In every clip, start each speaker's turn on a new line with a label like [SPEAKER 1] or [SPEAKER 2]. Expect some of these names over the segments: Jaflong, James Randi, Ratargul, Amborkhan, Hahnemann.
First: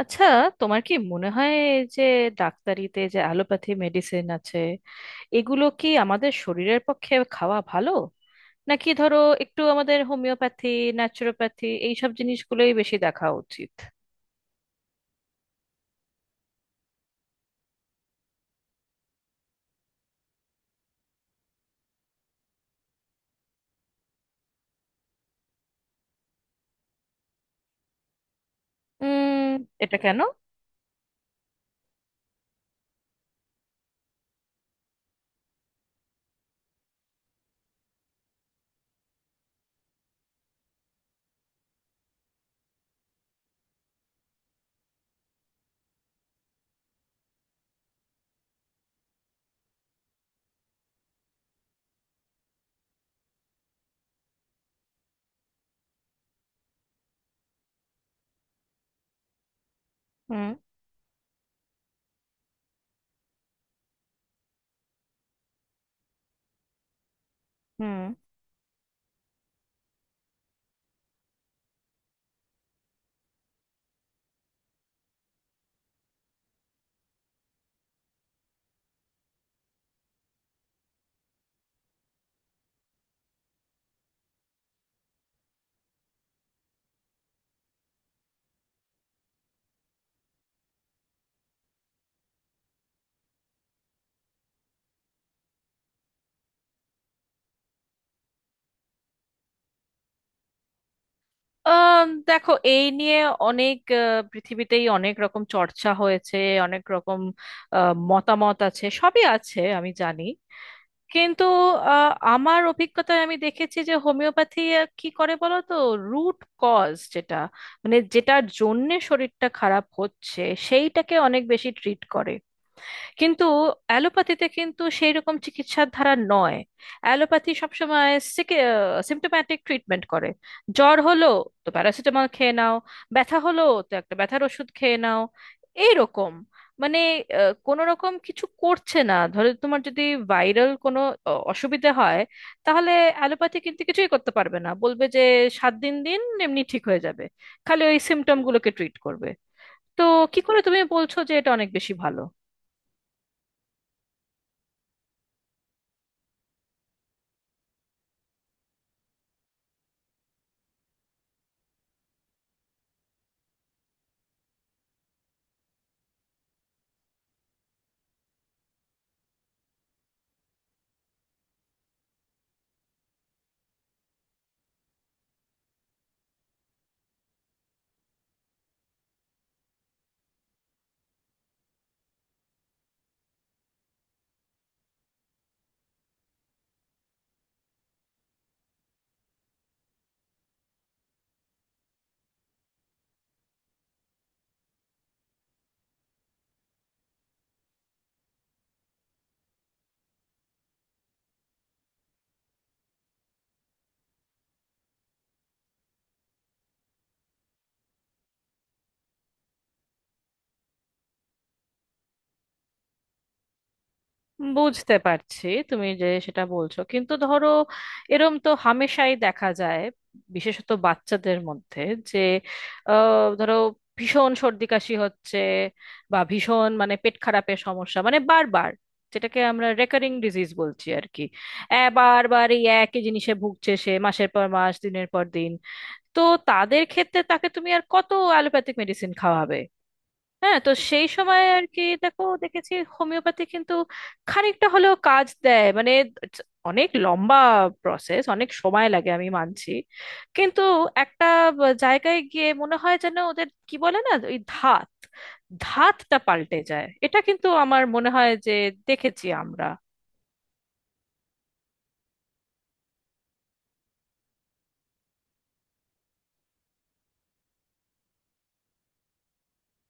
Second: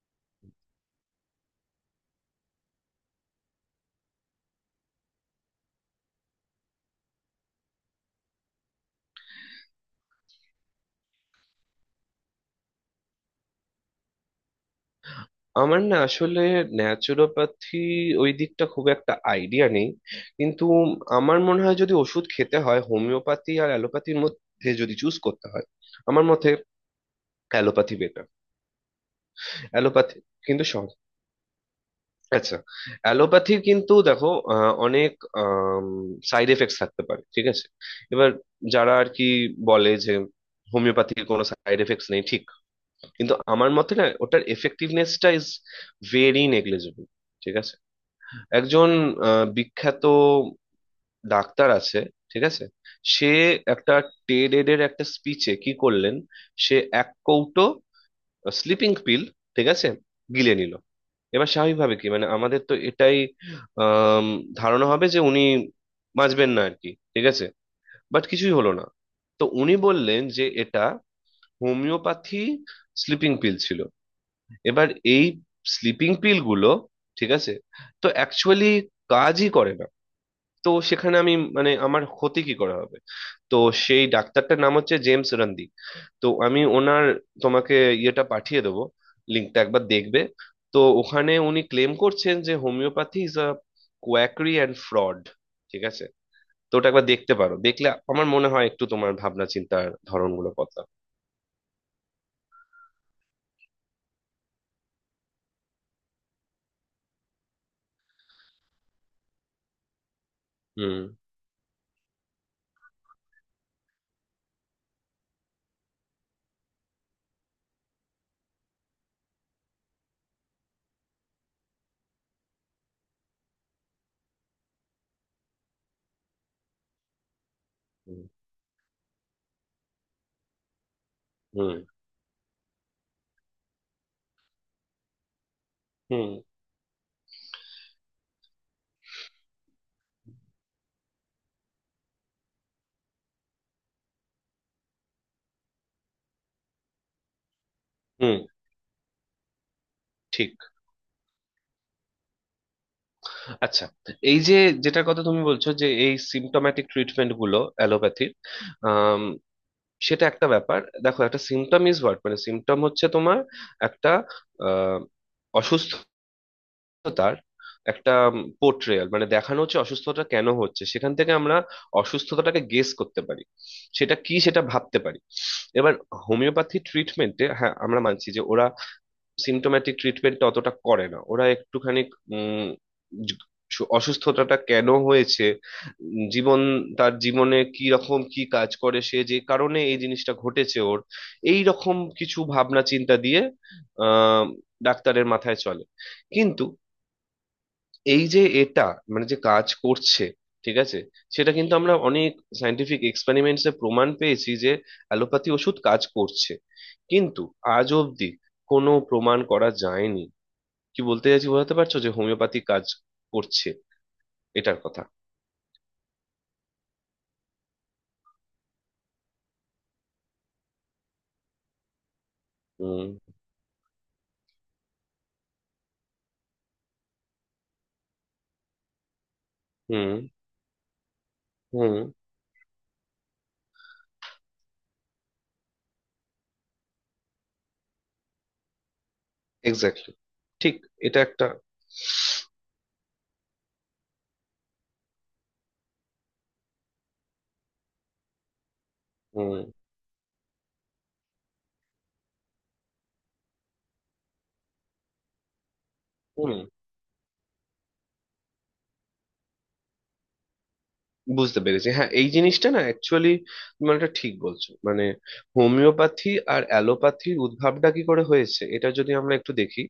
[SPEAKER 1] আচ্ছা, তোমার কি মনে হয় যে ডাক্তারিতে যে অ্যালোপ্যাথি মেডিসিন আছে এগুলো কি আমাদের শরীরের পক্ষে খাওয়া ভালো, নাকি ধরো একটু আমাদের হোমিওপ্যাথি, ন্যাচুরোপ্যাথি এইসব জিনিসগুলোই বেশি দেখা উচিত?
[SPEAKER 2] আমার না আসলে ন্যাচুরোপ্যাথি ওই দিকটা খুব একটা আইডিয়া নেই, কিন্তু আমার মনে হয় যদি ওষুধ খেতে হয়, হোমিওপ্যাথি আর অ্যালোপ্যাথির মধ্যে যদি চুজ করতে হয়, আমার মতে অ্যালোপ্যাথি বেটার।
[SPEAKER 1] উম এটা
[SPEAKER 2] অ্যালোপ্যাথি
[SPEAKER 1] কেন?
[SPEAKER 2] কিন্তু সব। আচ্ছা, অ্যালোপ্যাথির কিন্তু দেখো, অনেক সাইড এফেক্টস থাকতে পারে, ঠিক আছে? এবার যারা আর কি বলে যে হোমিওপ্যাথির কোনো সাইড এফেক্টস নেই, ঠিক। কিন্তু আমার মতে না, ওটার এফেক্টিভনেসটা ইজ ভেরি নেগলিজেবল। ঠিক আছে, একজন বিখ্যাত ডাক্তার আছে, ঠিক আছে। সে একটা টেড এর একটা স্পিচে কি করলেন, সে এক কৌটো স্লিপিং পিল, ঠিক আছে,
[SPEAKER 1] হুম।
[SPEAKER 2] গিলে নিল। এবার স্বাভাবিকভাবে কি মানে আমাদের তো এটাই আম, ধারণা হবে যে উনি বাঁচবেন না আর কি, ঠিক আছে।
[SPEAKER 1] হুম।
[SPEAKER 2] বাট কিছুই হলো না। তো উনি বললেন যে এটা হোমিওপ্যাথি স্লিপিং পিল ছিল। এবার এই স্লিপিং পিল গুলো, ঠিক আছে, তো অ্যাকচুয়ালি কাজই করে না। তো সেখানে আমি মানে আমার ক্ষতি কি করা হবে। তো সেই ডাক্তারটার নাম হচ্ছে জেমস রান্দি। তো আমি ওনার তোমাকে ইয়েটা পাঠিয়ে দেবো, লিঙ্কটা একবার দেখবে। তো ওখানে উনি ক্লেম করছেন যে homeopathy is a quackery and fraud, ঠিক আছে। তো ওটা একবার দেখতে পারো, দেখলে আমার মনে হয় একটু তোমার ভাবনা চিন্তার ধরনগুলো বদলাবে।
[SPEAKER 1] আহ, দেখো, এই নিয়ে অনেক পৃথিবীতেই অনেক রকম চর্চা হয়েছে, অনেক রকম মতামত আছে, সবই আছে, আমি জানি।
[SPEAKER 2] হুম,
[SPEAKER 1] কিন্তু আমার অভিজ্ঞতায় আমি দেখেছি যে হোমিওপ্যাথি কি করে বলো তো, রুট কজ যেটা, মানে যেটার জন্যে শরীরটা খারাপ হচ্ছে সেইটাকে অনেক বেশি ট্রিট করে। কিন্তু অ্যালোপ্যাথিতে কিন্তু সেই রকম চিকিৎসার ধারা নয়, অ্যালোপ্যাথি সবসময়
[SPEAKER 2] হুম,
[SPEAKER 1] সিমটোম্যাটিক ট্রিটমেন্ট করে। জ্বর হলো তো
[SPEAKER 2] হুম,
[SPEAKER 1] প্যারাসিটামল খেয়ে নাও, ব্যথা হলো তো একটা ব্যথার ওষুধ খেয়ে নাও,
[SPEAKER 2] হুম,
[SPEAKER 1] এইরকম। মানে কোন রকম কিছু করছে না, ধরো তোমার যদি ভাইরাল কোনো অসুবিধা হয়, তাহলে অ্যালোপ্যাথি কিন্তু কিছুই করতে পারবে না, বলবে যে সাত দিন দিন এমনি ঠিক হয়ে যাবে, খালি ওই
[SPEAKER 2] হুম।
[SPEAKER 1] সিমটম গুলোকে ট্রিট করবে। তো কি
[SPEAKER 2] ঠিক,
[SPEAKER 1] করে তুমি বলছো যে এটা অনেক বেশি ভালো?
[SPEAKER 2] আচ্ছা, এই যে যেটার কথা তুমি বলছো যে এই সিমটোম্যাটিক ট্রিটমেন্ট গুলো অ্যালোপ্যাথির, সেটা একটা ব্যাপার। দেখো, একটা সিম্পটম ইজ হোয়াট, মানে সিম্পটম হচ্ছে তোমার একটা আহ, অসুস্থতার একটা পোর্ট্রেয়াল, মানে দেখানো হচ্ছে অসুস্থতা কেন হচ্ছে, সেখান থেকে আমরা অসুস্থতাটাকে গেস করতে পারি, সেটা কি সেটা ভাবতে পারি। এবার হোমিওপ্যাথি ট্রিটমেন্টে হ্যাঁ আমরা মানছি যে ওরা সিমটোম্যাটিক ট্রিটমেন্টটা অতটা করে না, ওরা একটুখানি উম, জ- অসুস্থতাটা কেন হয়েছে, জীবন, তার জীবনে কি রকম কি কাজ করে সে, যে কারণে এই জিনিসটা ঘটেছে ওর, এই রকম কিছু ভাবনা চিন্তা দিয়ে আহ ডাক্তারের মাথায় চলে। কিন্তু এই যে এটা মানে যে কাজ করছে, ঠিক আছে, সেটা কিন্তু আমরা অনেক সায়েন্টিফিক এক্সপেরিমেন্টসে প্রমাণ পেয়েছি যে অ্যালোপ্যাথি ওষুধ কাজ করছে। কিন্তু আজ অবধি কোনো প্রমাণ করা যায়নি, কি বলতে চাইছি বোঝাতে পারছো, যে হোমিওপ্যাথি কাজ করছে এটার
[SPEAKER 1] বুঝতে
[SPEAKER 2] কথা।
[SPEAKER 1] পারছি তুমি যে সেটা বলছো, কিন্তু ধরো, এরম তো হামেশাই দেখা যায়, বিশেষত বাচ্চাদের মধ্যে, যে
[SPEAKER 2] হুম,
[SPEAKER 1] ধরো ভীষণ সর্দি কাশি হচ্ছে, বা ভীষণ মানে পেট খারাপের সমস্যা, মানে বারবার, যেটাকে আমরা
[SPEAKER 2] হুম,
[SPEAKER 1] রেকারিং ডিজিজ বলছি আর কি,
[SPEAKER 2] হুম।
[SPEAKER 1] বারবার এই একই জিনিসে ভুগছে সে, মাসের পর মাস, দিনের পর দিন। তো তাদের ক্ষেত্রে তাকে তুমি আর কত অ্যালোপ্যাথিক মেডিসিন খাওয়াবে?
[SPEAKER 2] এক্স্যাক্টলি।
[SPEAKER 1] হ্যাঁ, তো
[SPEAKER 2] ঠিক,
[SPEAKER 1] সেই
[SPEAKER 2] এটা
[SPEAKER 1] সময়
[SPEAKER 2] একটা।
[SPEAKER 1] আর কি, দেখো দেখেছি হোমিওপ্যাথি কিন্তু খানিকটা হলেও কাজ দেয়। মানে it's অনেক লম্বা প্রসেস, অনেক সময় লাগে, আমি
[SPEAKER 2] হুম,
[SPEAKER 1] মানছি, কিন্তু একটা জায়গায় গিয়ে মনে হয় যেন ওদের কি বলে না, ওই ধাত, ধাতটা
[SPEAKER 2] হুম,
[SPEAKER 1] পাল্টে যায়। এটা কিন্তু আমার মনে হয় যে দেখেছি আমরা।
[SPEAKER 2] বুঝতে পেরেছি। হ্যাঁ, এই জিনিসটা না অ্যাকচুয়ালি মানে এটা ঠিক বলছো মানে, হোমিওপ্যাথি আর অ্যালোপ্যাথির উদ্ভবটা কি করে হয়েছে এটা যদি আমরা একটু দেখি,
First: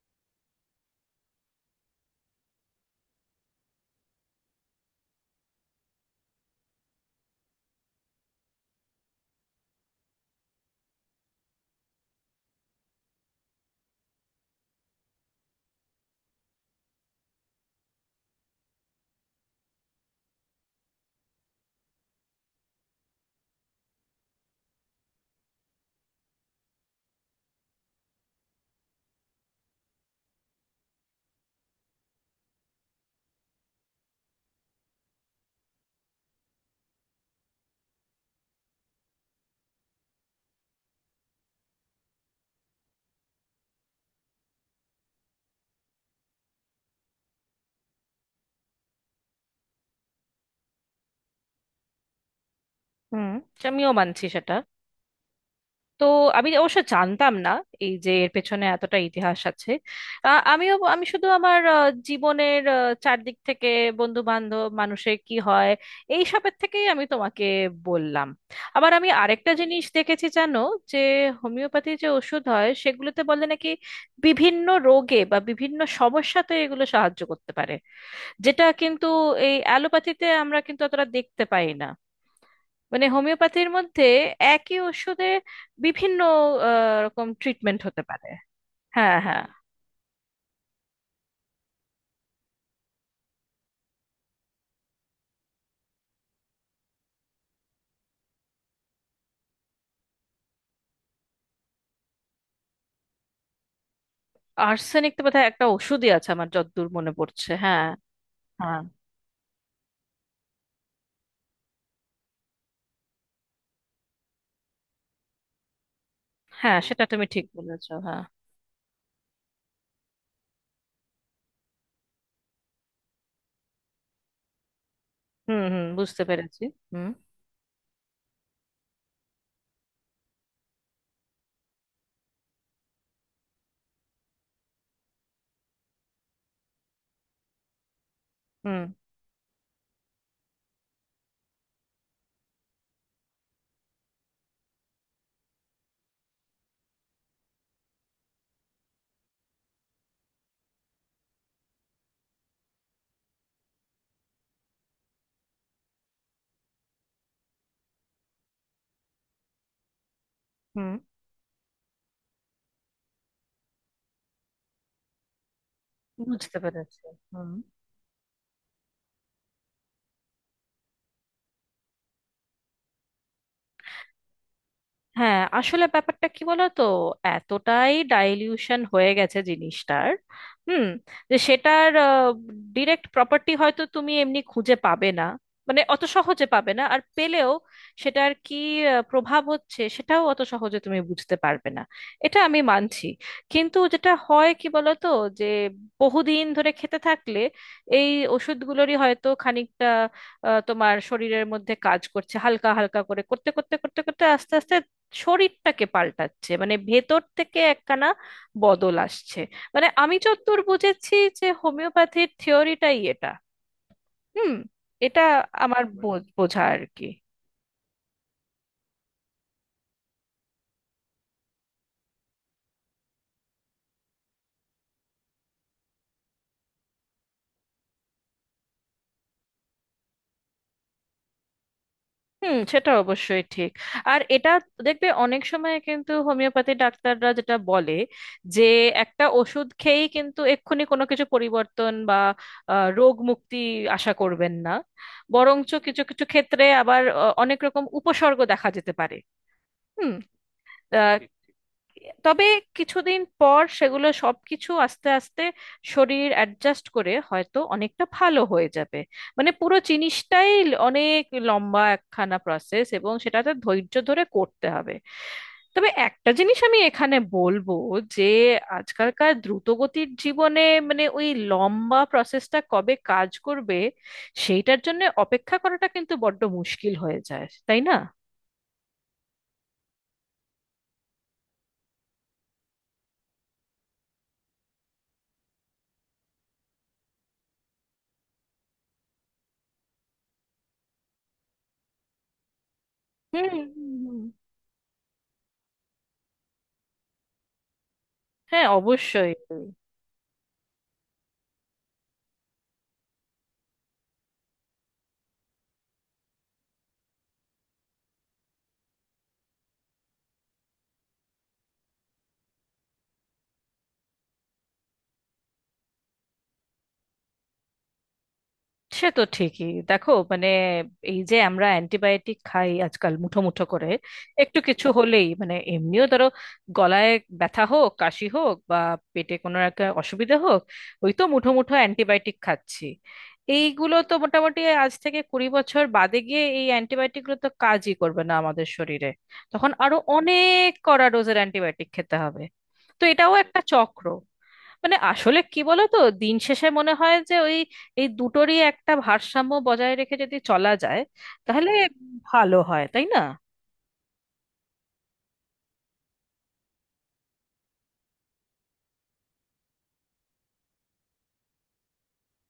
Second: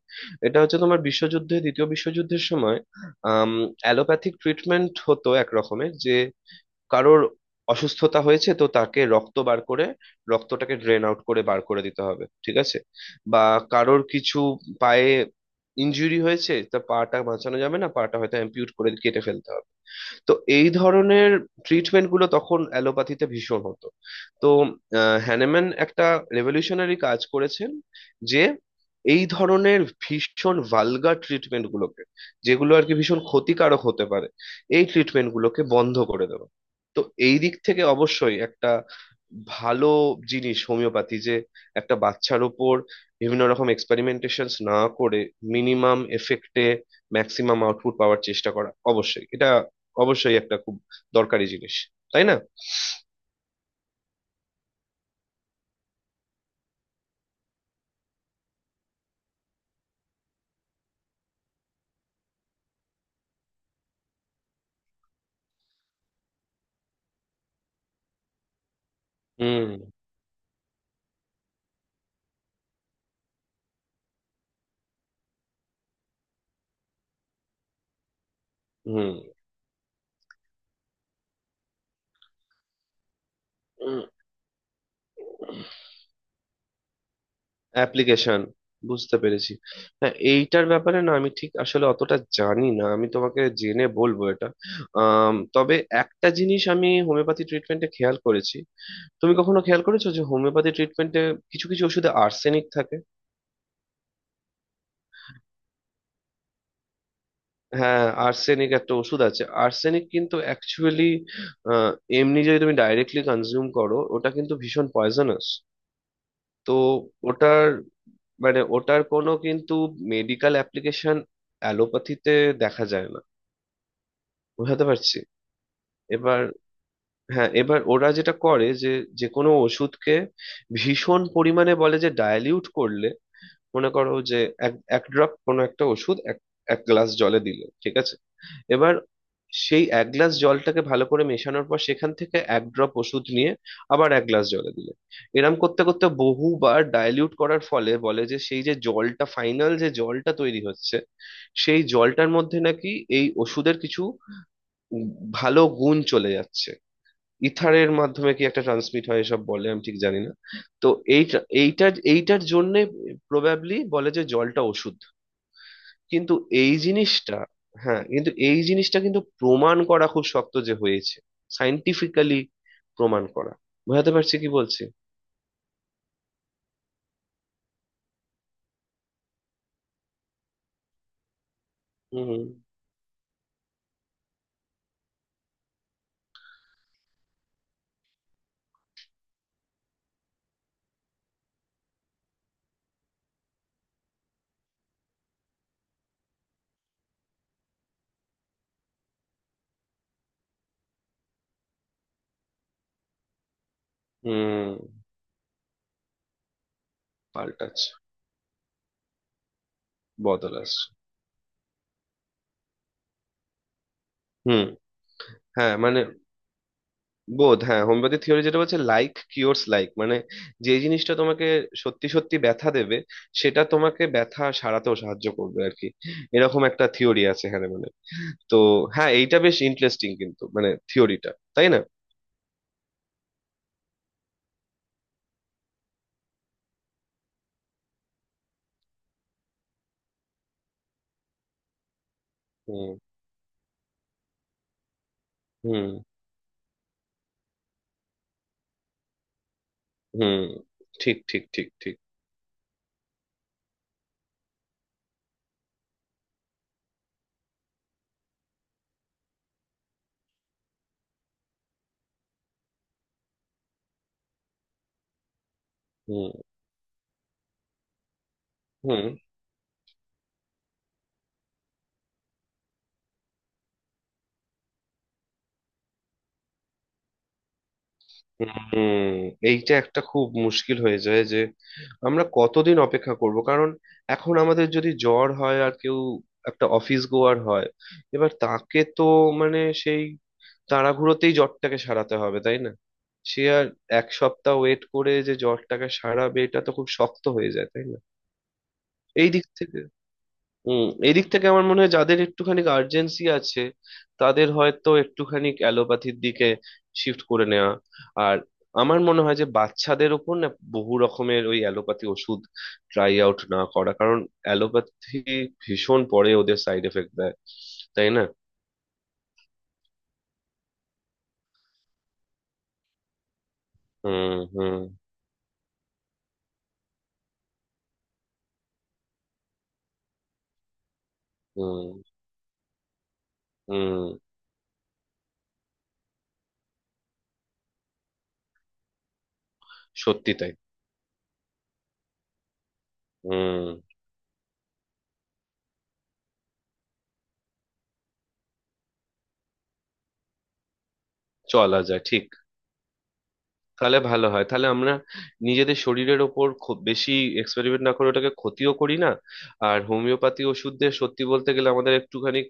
[SPEAKER 2] এটা হচ্ছে তোমার বিশ্বযুদ্ধে দ্বিতীয় বিশ্বযুদ্ধের সময়, আম অ্যালোপ্যাথিক ট্রিটমেন্ট হতো এক রকমের, যে কারোর অসুস্থতা হয়েছে তো তাকে রক্ত বার করে, রক্তটাকে ড্রেন আউট করে বার করে দিতে হবে, ঠিক আছে। বা কারোর কিছু পায়ে ইনজুরি হয়েছে, তা পাটা বাঁচানো যাবে না, পাটা হয়তো অ্যাম্পিউট করে কেটে ফেলতে হবে। তো এই ধরনের ট্রিটমেন্ট গুলো তখন অ্যালোপ্যাথিতে ভীষণ হতো। তো হ্যানেম্যান একটা রেভলিউশনারি কাজ করেছেন, যে এই ধরনের ভীষণ ভালগার ট্রিটমেন্ট গুলোকে, যেগুলো আর কি ভীষণ ক্ষতিকারক হতে পারে, এই ট্রিটমেন্ট গুলোকে বন্ধ করে দেওয়া। তো এই দিক থেকে অবশ্যই একটা ভালো জিনিস হোমিওপ্যাথি, যে একটা বাচ্চার ওপর বিভিন্ন রকম এক্সপেরিমেন্টেশন না করে মিনিমাম এফেক্টে ম্যাক্সিমাম আউটপুট পাওয়ার চেষ্টা করা, অবশ্যই এটা অবশ্যই একটা খুব দরকারি জিনিস, তাই না?
[SPEAKER 1] হুম, আমিও মানছি সেটা। তো আমি অবশ্য জানতাম না এই যে এর পেছনে এতটা ইতিহাস আছে। আমিও আমি শুধু আমার জীবনের, চারদিক থেকে, বন্ধু বান্ধব মানুষের কি হয়, এই সবের থেকেই আমি তোমাকে বললাম। আবার আমি আরেকটা
[SPEAKER 2] হুম,
[SPEAKER 1] জিনিস দেখেছি জানো, যে হোমিওপ্যাথি যে ওষুধ হয় সেগুলোতে বলে নাকি বিভিন্ন রোগে বা বিভিন্ন সমস্যাতে এগুলো সাহায্য করতে পারে, যেটা কিন্তু
[SPEAKER 2] হুম।
[SPEAKER 1] এই অ্যালোপ্যাথিতে আমরা কিন্তু অতটা দেখতে পাই না। মানে হোমিওপ্যাথির মধ্যে একই ওষুধে বিভিন্ন রকম ট্রিটমেন্ট হতে পারে।
[SPEAKER 2] অ্যাপ্লিকেশন,
[SPEAKER 1] হ্যাঁ
[SPEAKER 2] বুঝতে
[SPEAKER 1] হ্যাঁ।
[SPEAKER 2] পেরেছি। হ্যাঁ, এইটার ব্যাপারে না আমি ঠিক আসলে অতটা জানি না, আমি তোমাকে জেনে বলবো এটা। তবে একটা জিনিস আমি হোমিওপ্যাথি ট্রিটমেন্টে খেয়াল করেছি, তুমি কখনো খেয়াল করেছো যে হোমিওপ্যাথি ট্রিটমেন্টে কিছু কিছু ওষুধে আর্সেনিক থাকে?
[SPEAKER 1] আর্সেনিক তো বোধহয় একটা ওষুধই আছে আমার যতদূর মনে পড়ছে, হ্যাঁ।
[SPEAKER 2] হ্যাঁ, আর্সেনিক
[SPEAKER 1] হ্যাঁ।
[SPEAKER 2] একটা ওষুধ আছে, আর্সেনিক কিন্তু অ্যাকচুয়ালি এমনি যদি তুমি ডাইরেক্টলি কনজিউম করো, ওটা কিন্তু ভীষণ পয়জনাস। তো
[SPEAKER 1] হ্যাঁ, সেটা তুমি ঠিক
[SPEAKER 2] ওটার
[SPEAKER 1] বলেছো, হ্যাঁ।
[SPEAKER 2] মানে ওটার কোনো কিন্তু মেডিকেল অ্যাপ্লিকেশন অ্যালোপ্যাথিতে দেখা যায় না, বুঝাতে পারছি।
[SPEAKER 1] হুম হুম, বুঝতে
[SPEAKER 2] এবার
[SPEAKER 1] পেরেছি। হুম।
[SPEAKER 2] হ্যাঁ, এবার ওরা যেটা করে যে যে কোনো ওষুধকে ভীষণ পরিমাণে বলে যে ডাইলিউট করলে, মনে করো যে এক এক ড্রপ কোনো একটা ওষুধ এক এক গ্লাস জলে দিলে, ঠিক আছে।
[SPEAKER 1] হুম
[SPEAKER 2] এবার সেই এক গ্লাস জলটাকে ভালো করে মেশানোর পর সেখান থেকে এক ড্রপ ওষুধ নিয়ে আবার এক গ্লাস জলে দিলে, এরম করতে করতে বহুবার ডাইলিউট করার ফলে বলে যে সেই যে জলটা ফাইনাল যে জলটা তৈরি হচ্ছে, সেই জলটার মধ্যে নাকি এই ওষুধের কিছু ভালো গুণ চলে যাচ্ছে। ইথারের মাধ্যমে কি একটা ট্রান্সমিট হয় এসব বলে, আমি ঠিক জানি না। তো
[SPEAKER 1] হুম,
[SPEAKER 2] এই এইটার এইটার জন্যে প্রবাবলি বলে যে জলটা ওষুধ। কিন্তু
[SPEAKER 1] বুঝতে
[SPEAKER 2] এই
[SPEAKER 1] পেরেছি।
[SPEAKER 2] জিনিসটা,
[SPEAKER 1] হুম।
[SPEAKER 2] হ্যাঁ কিন্তু এই জিনিসটা কিন্তু প্রমাণ করা খুব শক্ত যে হয়েছে, সাইন্টিফিক্যালি প্রমাণ করা, বুঝাতে পারছি কি বলছি।
[SPEAKER 1] হ্যাঁ আসলে ব্যাপারটা কি বলতো, এতটাই ডাইলিউশন হয়ে গেছে জিনিসটার, হুম, যে সেটার
[SPEAKER 2] হুম,
[SPEAKER 1] ডিরেক্ট প্রপার্টি হয়তো তুমি এমনি খুঁজে পাবে না, মানে অত সহজে পাবে না। আর পেলেও সেটার কি প্রভাব হচ্ছে সেটাও অত সহজে তুমি বুঝতে পারবে না, এটা আমি মানছি। কিন্তু যেটা হয় কি বলতো, যে বহুদিন ধরে খেতে থাকলে এই ওষুধগুলোরই হয়তো খানিকটা তোমার শরীরের মধ্যে কাজ করছে, হালকা হালকা করে, করতে করতে করতে করতে আস্তে
[SPEAKER 2] হুম।
[SPEAKER 1] আস্তে শরীরটাকে পাল্টাচ্ছে, মানে ভেতর থেকে
[SPEAKER 2] পাল্টাচ্ছে,
[SPEAKER 1] একখানা বদল আসছে। মানে আমি
[SPEAKER 2] বদল
[SPEAKER 1] যতদূর
[SPEAKER 2] আসছে।
[SPEAKER 1] বুঝেছি যে হোমিওপ্যাথির থিওরিটাই এটা। হুম।
[SPEAKER 2] হুম।
[SPEAKER 1] এটা
[SPEAKER 2] হ্যাঁ
[SPEAKER 1] আমার
[SPEAKER 2] মানে
[SPEAKER 1] বোঝা আর কি।
[SPEAKER 2] বোধ, হ্যাঁ হোমিওপ্যাথি থিওরি যেটা বলছে, লাইক কিওরস লাইক, মানে যে জিনিসটা তোমাকে সত্যি সত্যি ব্যথা দেবে, সেটা তোমাকে ব্যথা সারাতেও সাহায্য করবে আর কি। এরকম একটা থিওরি আছে এখানে মানে। তো হ্যাঁ, এইটা বেশ ইন্টারেস্টিং কিন্তু মানে থিওরিটা, তাই না?
[SPEAKER 1] হুম, সেটা অবশ্যই ঠিক। আর এটা দেখবে অনেক সময় কিন্তু হোমিওপ্যাথি ডাক্তাররা যেটা বলে, যে একটা ওষুধ খেয়েই কিন্তু এক্ষুনি কোনো কিছু পরিবর্তন বা
[SPEAKER 2] হুম,
[SPEAKER 1] রোগ মুক্তি আশা করবেন না, বরঞ্চ
[SPEAKER 2] হুম,
[SPEAKER 1] কিছু কিছু ক্ষেত্রে আবার অনেক রকম উপসর্গ দেখা যেতে পারে। হুম।
[SPEAKER 2] হুম। ঠিক,
[SPEAKER 1] আহ,
[SPEAKER 2] ঠিক, ঠিক, ঠিক।
[SPEAKER 1] তবে কিছুদিন পর সেগুলো সবকিছু আস্তে আস্তে শরীর অ্যাডজাস্ট করে হয়তো অনেকটা ভালো হয়ে যাবে। মানে পুরো জিনিসটাই অনেক লম্বা একখানা প্রসেস, এবং সেটাতে ধৈর্য ধরে করতে হবে। তবে একটা
[SPEAKER 2] হুম,
[SPEAKER 1] জিনিস আমি এখানে বলবো, যে
[SPEAKER 2] হুম,
[SPEAKER 1] আজকালকার দ্রুতগতির জীবনে, মানে ওই লম্বা প্রসেসটা কবে কাজ করবে সেইটার জন্য অপেক্ষা করাটা কিন্তু বড্ড মুশকিল হয়ে যায়, তাই না?
[SPEAKER 2] হুম। এইটা একটা খুব মুশকিল হয়ে যায় যে আমরা কতদিন অপেক্ষা করব, কারণ এখন আমাদের যদি জ্বর হয় আর কেউ একটা অফিস গোয়ার হয়, এবার তাকে তো মানে সেই তাড়াহুড়োতেই জ্বরটাকে সারাতে হবে, তাই না? সে
[SPEAKER 1] হুম
[SPEAKER 2] আর
[SPEAKER 1] হুম।
[SPEAKER 2] এক
[SPEAKER 1] হুম।
[SPEAKER 2] সপ্তাহ ওয়েট করে যে জ্বরটাকে সারাবে, এটা তো খুব শক্ত হয়ে যায়, তাই না?
[SPEAKER 1] হ্যাঁ,
[SPEAKER 2] এই
[SPEAKER 1] অবশ্যই।
[SPEAKER 2] দিক থেকে, হুম, এদিক থেকে আমার মনে হয় যাদের একটুখানি আর্জেন্সি আছে, তাদের হয়তো একটুখানি অ্যালোপ্যাথির দিকে শিফট করে নেওয়া। আর আমার মনে হয় যে বাচ্চাদের ওপর না বহু রকমের ওই অ্যালোপ্যাথি ওষুধ ট্রাই আউট না করা, কারণ অ্যালোপ্যাথি ভীষণ পরে ওদের সাইড এফেক্ট দেয়, তাই না?
[SPEAKER 1] সে তো ঠিকই, দেখো মানে এই যে আমরা অ্যান্টিবায়োটিক খাই আজকাল মুঠো মুঠো করে,
[SPEAKER 2] হুম,
[SPEAKER 1] একটু
[SPEAKER 2] হুম,
[SPEAKER 1] কিছু হলেই, মানে এমনিও ধরো গলায় ব্যথা হোক, কাশি হোক, বা পেটে কোনো একটা অসুবিধা হোক, ওই তো মুঠো মুঠো
[SPEAKER 2] হুম,
[SPEAKER 1] অ্যান্টিবায়োটিক খাচ্ছি। এইগুলো
[SPEAKER 2] হুম।
[SPEAKER 1] তো মোটামুটি আজ থেকে 20 বছর বাদে গিয়ে এই অ্যান্টিবায়োটিকগুলো তো কাজই করবে না আমাদের শরীরে, তখন আরো
[SPEAKER 2] সত্যি তাই।
[SPEAKER 1] অনেক কড়া ডোজের অ্যান্টিবায়োটিক খেতে হবে। তো এটাও একটা
[SPEAKER 2] হুম,
[SPEAKER 1] চক্র। মানে আসলে কি বলো তো, দিন শেষে মনে হয় যে ওই এই দুটোরই একটা ভারসাম্য বজায় রেখে যদি চলা যায় তাহলে
[SPEAKER 2] চলা যায়, ঠিক।
[SPEAKER 1] ভালো হয়, তাই না?
[SPEAKER 2] তাহলে ভালো হয়, তাহলে আমরা নিজেদের শরীরের ওপর খুব বেশি এক্সপেরিমেন্ট না করে ওটাকে ক্ষতিও করি না। আর হোমিওপ্যাথি ওষুধদের সত্যি বলতে গেলে আমাদের একটুখানি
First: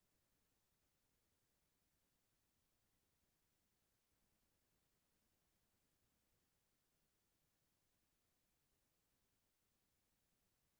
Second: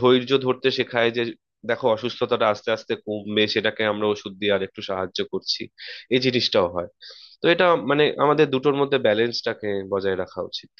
[SPEAKER 2] ধৈর্য ধরতে শেখায়, যে দেখো অসুস্থতাটা আস্তে আস্তে কমবে, সেটাকে আমরা ওষুধ দিয়ে আর একটু সাহায্য করছি, এই জিনিসটাও হয়। তো এটা মানে আমাদের দুটোর মধ্যে ব্যালেন্সটাকে বজায় রাখা উচিত।